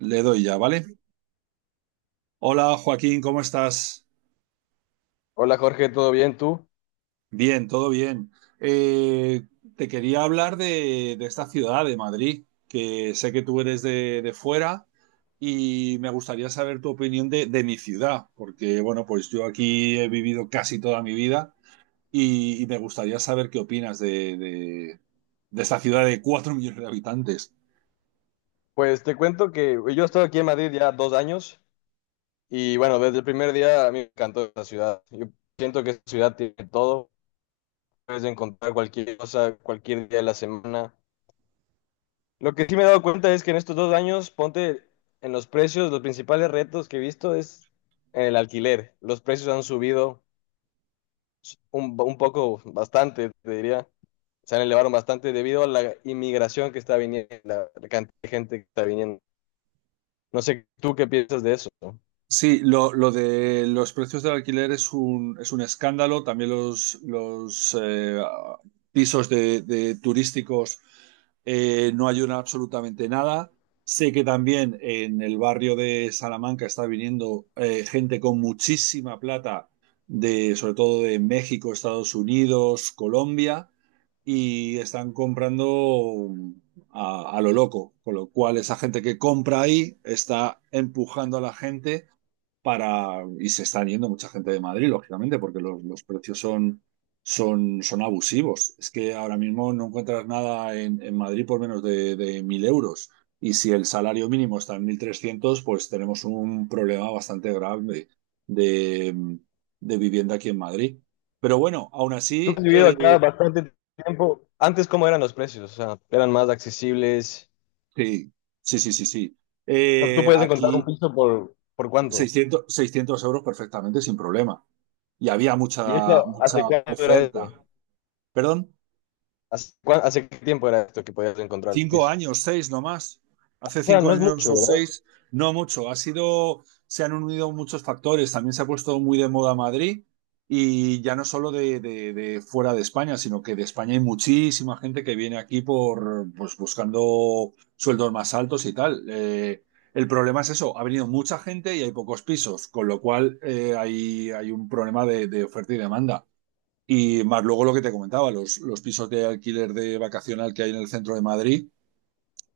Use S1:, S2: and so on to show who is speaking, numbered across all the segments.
S1: Le doy ya, ¿vale? Hola Joaquín, ¿cómo estás?
S2: Hola Jorge, ¿todo bien tú?
S1: Bien, todo bien. Eh, Te quería hablar de esta ciudad, de Madrid, que sé que tú eres de fuera y me gustaría saber tu opinión de mi ciudad, porque bueno, pues yo aquí he vivido casi toda mi vida y me gustaría saber qué opinas de esta ciudad de 4 millones de habitantes.
S2: Pues te cuento que yo estoy aquí en Madrid ya 2 años y bueno, desde el primer día a mí me encantó esta ciudad. Yo siento que esta ciudad tiene todo, puedes encontrar cualquier cosa, cualquier día de la semana. Lo que sí me he dado cuenta es que en estos 2 años, ponte en los precios, los principales retos que he visto es el alquiler. Los precios han subido un poco, bastante, te diría. Se han elevado bastante debido a la inmigración que está viniendo, la cantidad de gente que está viniendo. No sé tú qué piensas de eso.
S1: Sí, lo de los precios del alquiler es es un escándalo. También los pisos de turísticos no ayudan absolutamente nada. Sé que también en el barrio de Salamanca está viniendo gente con muchísima plata, de, sobre todo de México, Estados Unidos, Colombia, y están comprando a lo loco, con lo cual esa gente que compra ahí está empujando a la gente para, y se están yendo mucha gente de Madrid, lógicamente, porque los precios son abusivos. Es que ahora mismo no encuentras nada en Madrid por menos de 1.000 euros. Y si el salario mínimo está en 1.300, pues tenemos un problema bastante grave de, de vivienda aquí en Madrid. Pero bueno, aún
S2: Tú que has
S1: así,
S2: vivido acá bastante tiempo, antes cómo eran los precios, o sea, eran más accesibles.
S1: sí, sí, sí, sí, sí.
S2: O sea, tú puedes encontrar un
S1: Aquí
S2: piso por cuánto.
S1: seiscientos euros perfectamente sin problema. Y había
S2: ¿Y
S1: mucha,
S2: esto
S1: mucha
S2: hace cuánto era
S1: oferta.
S2: este?
S1: ¿Perdón?
S2: ¿Hace qué tiempo era esto que podías encontrar el
S1: Cinco
S2: piso?
S1: años, seis nomás.
S2: O
S1: Hace
S2: sea,
S1: cinco
S2: no es
S1: años o
S2: mucho, ¿verdad?
S1: seis, no mucho. Ha sido, se han unido muchos factores. También se ha puesto muy de moda Madrid y ya no solo de fuera de España, sino que de España hay muchísima gente que viene aquí por, pues, buscando sueldos más altos y tal. El problema es eso, ha venido mucha gente y hay pocos pisos, con lo cual un problema de oferta y demanda. Y más luego lo que te comentaba, pisos de alquiler de vacacional que hay en el centro de Madrid,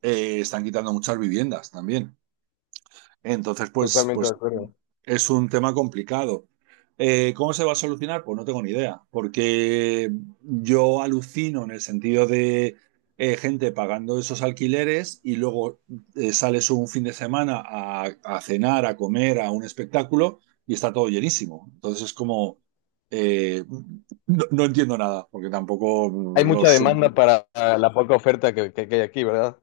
S1: están quitando muchas viviendas también. Entonces,
S2: Totalmente de
S1: pues
S2: acuerdo.
S1: es un tema complicado. ¿Cómo se va a solucionar? Pues no tengo ni idea, porque yo alucino en el sentido de gente pagando esos alquileres y luego sales un fin de semana cenar, a comer, a un espectáculo y está todo llenísimo. Entonces es como, eh, no, entiendo nada, porque tampoco
S2: Hay
S1: los
S2: mucha
S1: sueldos.
S2: demanda para la poca oferta que hay aquí, ¿verdad?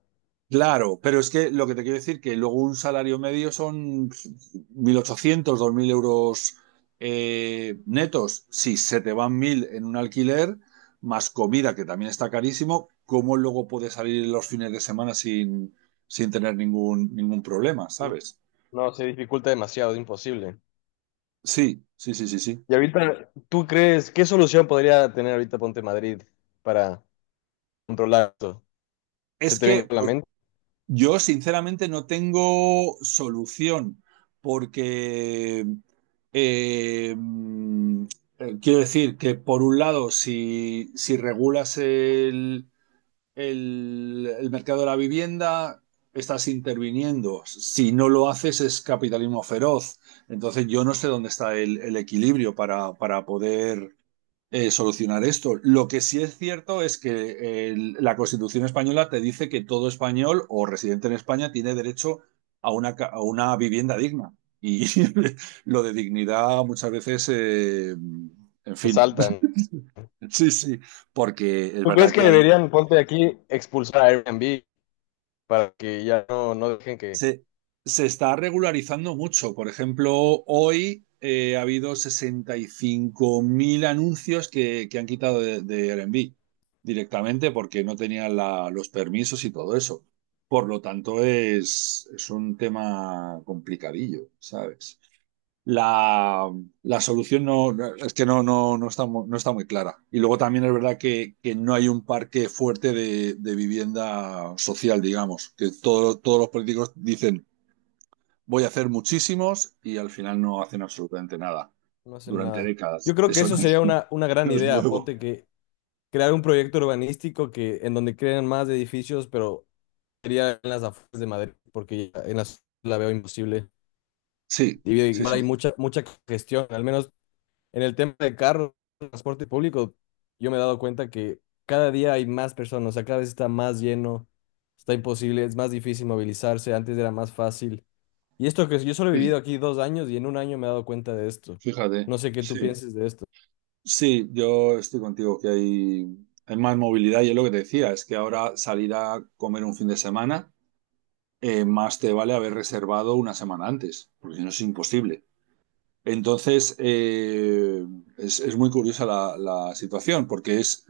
S1: Claro, pero es que lo que te quiero decir que luego un salario medio son 1.800 2.000 euros netos. Si se te van 1.000 en un alquiler, más comida, que también está carísimo, ¿cómo luego puedes salir los fines de semana sin, sin tener ningún, ningún problema, ¿sabes?
S2: No, se dificulta demasiado, es imposible.
S1: Sí, sí, sí, sí, sí.
S2: Y ahorita, ¿tú crees qué solución podría tener ahorita ponte Madrid para controlar esto? ¿Se
S1: Es
S2: te
S1: que,
S2: viene a la
S1: pues,
S2: mente?
S1: yo sinceramente no tengo solución porque eh, mm, quiero decir que por un lado, si regulas el mercado de la vivienda, estás interviniendo. Si no lo haces es capitalismo feroz. Entonces yo no sé dónde está el equilibrio para poder solucionar esto. Lo que sí es cierto es que la Constitución española te dice que todo español o residente en España tiene derecho a una vivienda digna. Y lo de dignidad muchas veces, en fin,
S2: Saltan.
S1: sí, sí, porque es
S2: ¿Tú crees
S1: verdad
S2: que
S1: que hay,
S2: deberían, ponte aquí, expulsar a Airbnb para que ya no, no dejen que
S1: Se, se está regularizando mucho. Por ejemplo, hoy ha habido 65.000 anuncios que han quitado de Airbnb directamente porque no tenían los permisos y todo eso. Por lo tanto, es un tema complicadillo, ¿sabes? La, la solución es que no está, no está muy clara. Y luego también es verdad que no hay un parque fuerte de vivienda social, digamos, que todos los políticos dicen, voy a hacer muchísimos y al final no hacen absolutamente nada
S2: no hacen
S1: durante
S2: nada? Yo
S1: décadas.
S2: creo que
S1: Eso
S2: eso
S1: no, es,
S2: sería una gran
S1: no es
S2: idea,
S1: nuevo.
S2: ponte que crear un proyecto urbanístico que en donde creen más edificios, pero sería en las afueras de Madrid, porque ya en las la veo imposible.
S1: Sí,
S2: Y
S1: sí,
S2: igual hay
S1: sí,
S2: mucha, mucha congestión, al menos en el tema de carros, transporte público, yo me he dado cuenta que cada día hay más personas, o sea, cada vez está más lleno, está imposible, es más difícil movilizarse, antes era más fácil. Y esto que yo solo he vivido
S1: sí,
S2: aquí 2 años y en un año me he dado cuenta de esto.
S1: fíjate,
S2: No sé qué tú
S1: sí.
S2: pienses de esto.
S1: Sí, yo estoy contigo que hay más movilidad y es lo que te decía, es que ahora salir a comer un fin de semana, más te vale haber reservado una semana antes, porque si no es imposible. Entonces, es muy curiosa la situación, porque es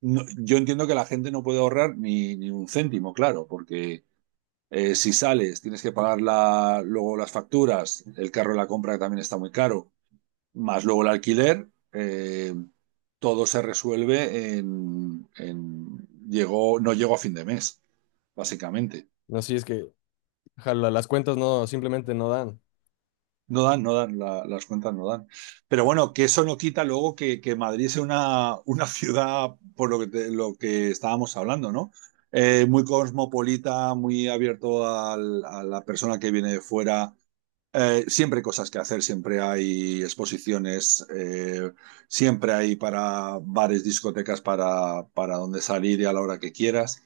S1: no- yo entiendo que la gente no puede ahorrar ni, ni un céntimo, claro, porque si sales tienes que pagar luego las facturas, el carro de la compra que también está muy caro, más luego el alquiler, todo se resuelve llegó, no llegó a fin de mes, básicamente.
S2: No sé si es que jala, las cuentas no, simplemente no dan.
S1: No dan, no dan, las cuentas no dan. Pero bueno, que eso no quita luego que Madrid sea una ciudad, por lo que, lo que estábamos hablando, ¿no? Muy cosmopolita, muy abierto a la persona que viene de fuera. Siempre hay cosas que hacer, siempre hay exposiciones, siempre hay para bares, discotecas, para donde salir y a la hora que quieras.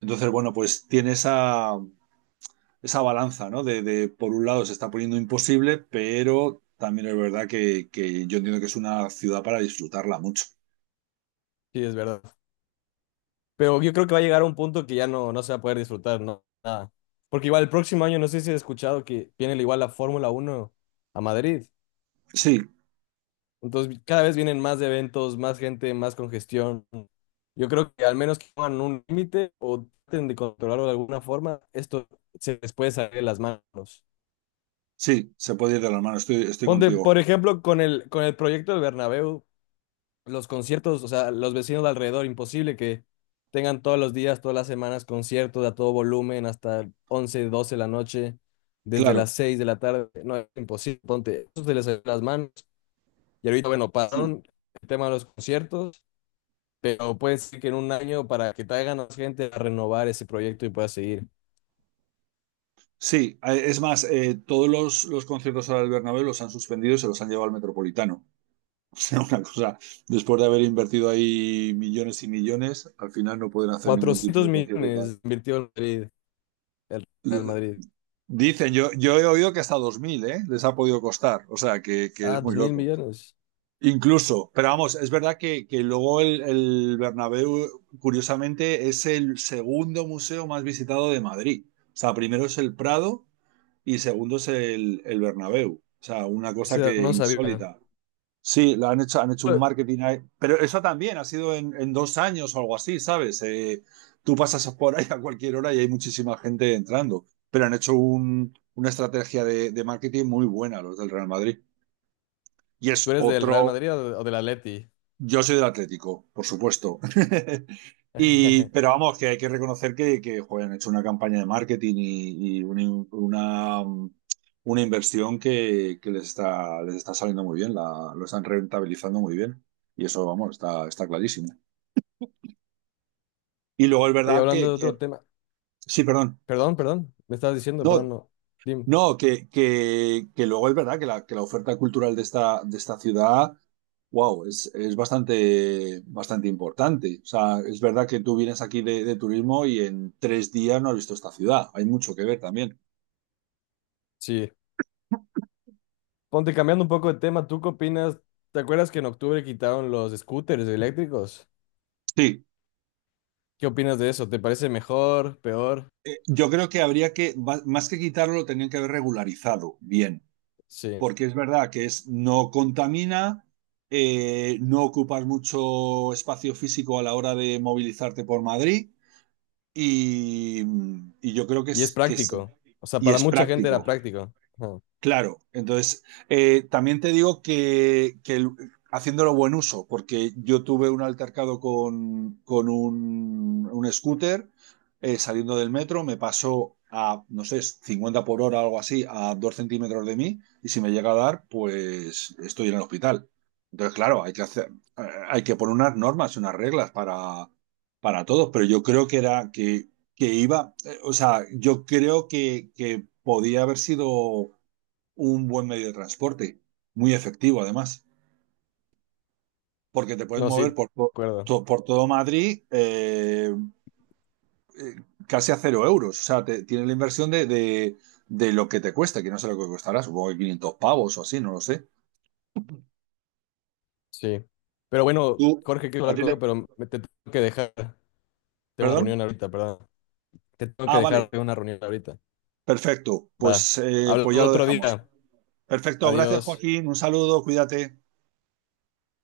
S1: Entonces, bueno, pues tiene esa, esa balanza, ¿no? De, por un lado se está poniendo imposible, pero también es verdad que, yo entiendo que es una ciudad para disfrutarla mucho.
S2: Sí, es verdad. Pero yo creo que va a llegar a un punto que ya no, no se va a poder disfrutar, no, nada. Porque igual el próximo año, no sé si has escuchado que viene igual la Fórmula 1 a Madrid.
S1: Sí,
S2: Entonces cada vez vienen más eventos, más gente, más congestión. Yo creo que al menos que pongan un límite o traten de controlarlo de alguna forma, esto se les puede salir de las manos.
S1: sí, se puede ir de las manos, estoy, estoy
S2: Ponte,
S1: contigo.
S2: por ejemplo, con el proyecto del Bernabéu, los conciertos, o sea, los vecinos de alrededor, imposible que tengan todos los días, todas las semanas conciertos a todo volumen hasta 11, 12 de la noche, desde las
S1: Claro,
S2: 6 de la tarde. No, es imposible, ponte, eso se les salió de las manos. Y ahorita, bueno,
S1: sí.
S2: pararon el tema de los conciertos, pero puede ser que en un año para que traigan a más gente a renovar ese proyecto y pueda seguir.
S1: Sí, es más, todos conciertos ahora del Bernabéu los han suspendido y se los han llevado al Metropolitano. O sea, una cosa, después de haber invertido ahí millones y millones, al final no pueden hacer ningún tipo
S2: 400
S1: de concierto y tal.
S2: millones invirtió el Madrid, el Real
S1: L-
S2: Madrid.
S1: Dicen, yo he oído que hasta 2.000, ¿eh? Les ha podido costar, o sea, que
S2: Ah,
S1: es muy
S2: dos mil
S1: loco.
S2: millones.
S1: Incluso, pero vamos, es verdad que luego el Bernabéu, curiosamente, es el segundo museo más visitado de Madrid. O sea, primero es el Prado y segundo es el Bernabéu. O sea, una
S2: O
S1: cosa
S2: sea,
S1: que
S2: no sabía.
S1: insólita. Sí, lo han hecho un marketing ahí. Pero eso también ha sido en 2 años o algo así, ¿sabes? Tú pasas por ahí a cualquier hora y hay muchísima gente entrando. Pero han hecho una estrategia de marketing muy buena los del Real Madrid. Y
S2: ¿Tú
S1: es
S2: eres del Real
S1: otro,
S2: Madrid o, de- o del Atleti?
S1: yo soy del Atlético, por supuesto. Y, pero vamos, que hay que reconocer que joder, han hecho una campaña de marketing y una inversión que les está saliendo muy bien, la, lo están rentabilizando muy bien. Y eso, vamos, está, está clarísimo. Y luego es
S2: Oye,
S1: verdad
S2: hablando de otro
S1: que-
S2: tema.
S1: Sí, perdón.
S2: Perdón, perdón. Me estabas diciendo, perdón,
S1: No,
S2: no. Dim,
S1: no, que luego es verdad que la oferta cultural de esta ciudad, wow, es bastante, bastante importante. O sea, es verdad que tú vienes aquí de turismo y en 3 días no has visto esta ciudad. Hay mucho que ver también.
S2: sí. Ponte cambiando un poco de tema. ¿Tú qué opinas? ¿Te acuerdas que en octubre quitaron los scooters eléctricos?
S1: Sí,
S2: ¿Qué opinas de eso? ¿Te parece mejor, peor?
S1: yo creo que habría que, más que quitarlo, lo tenían que haber regularizado bien,
S2: Sí.
S1: porque es verdad que es, no contamina, no ocupas mucho espacio físico a la hora de movilizarte por Madrid y, y yo creo que,
S2: Y es
S1: es- que se
S2: práctico. O sea,
S1: y
S2: para
S1: es
S2: mucha gente era
S1: práctico.
S2: práctico. Ajá.
S1: Claro, entonces también te digo que, haciéndolo buen uso, porque yo tuve un altercado con un scooter saliendo del metro, me pasó a, no sé, 50 por hora o algo así, a 2 centímetros de mí, y si me llega a dar, pues estoy en el hospital. Entonces, claro, hay que hacer, eh, hay que poner unas normas y unas reglas para todos, pero yo creo que era que iba, o sea, yo creo que podía haber sido un buen medio de transporte, muy efectivo además, porque te puedes
S2: No, sí,
S1: mover
S2: de
S1: por,
S2: acuerdo.
S1: por todo Madrid eh, casi a 0 euros. O sea, tienes la inversión de lo que te cuesta, que no sé lo que costará, supongo que 500 pavos o así, no lo sé.
S2: Sí. Pero bueno,
S1: ¿Tú?
S2: Jorge, quiero
S1: ¿A
S2: hablar
S1: ti
S2: contigo,
S1: te-
S2: pero me te tengo que dejar. Tengo una
S1: ¿Perdón?
S2: reunión ahorita, perdón. Te tengo que
S1: Ah, vale,
S2: dejar, tengo una reunión ahorita.
S1: perfecto.
S2: Va.
S1: Pues, pues
S2: Hablamos
S1: ya lo
S2: otro
S1: dejamos.
S2: día.
S1: Perfecto, gracias
S2: Adiós.
S1: Joaquín, un saludo, cuídate.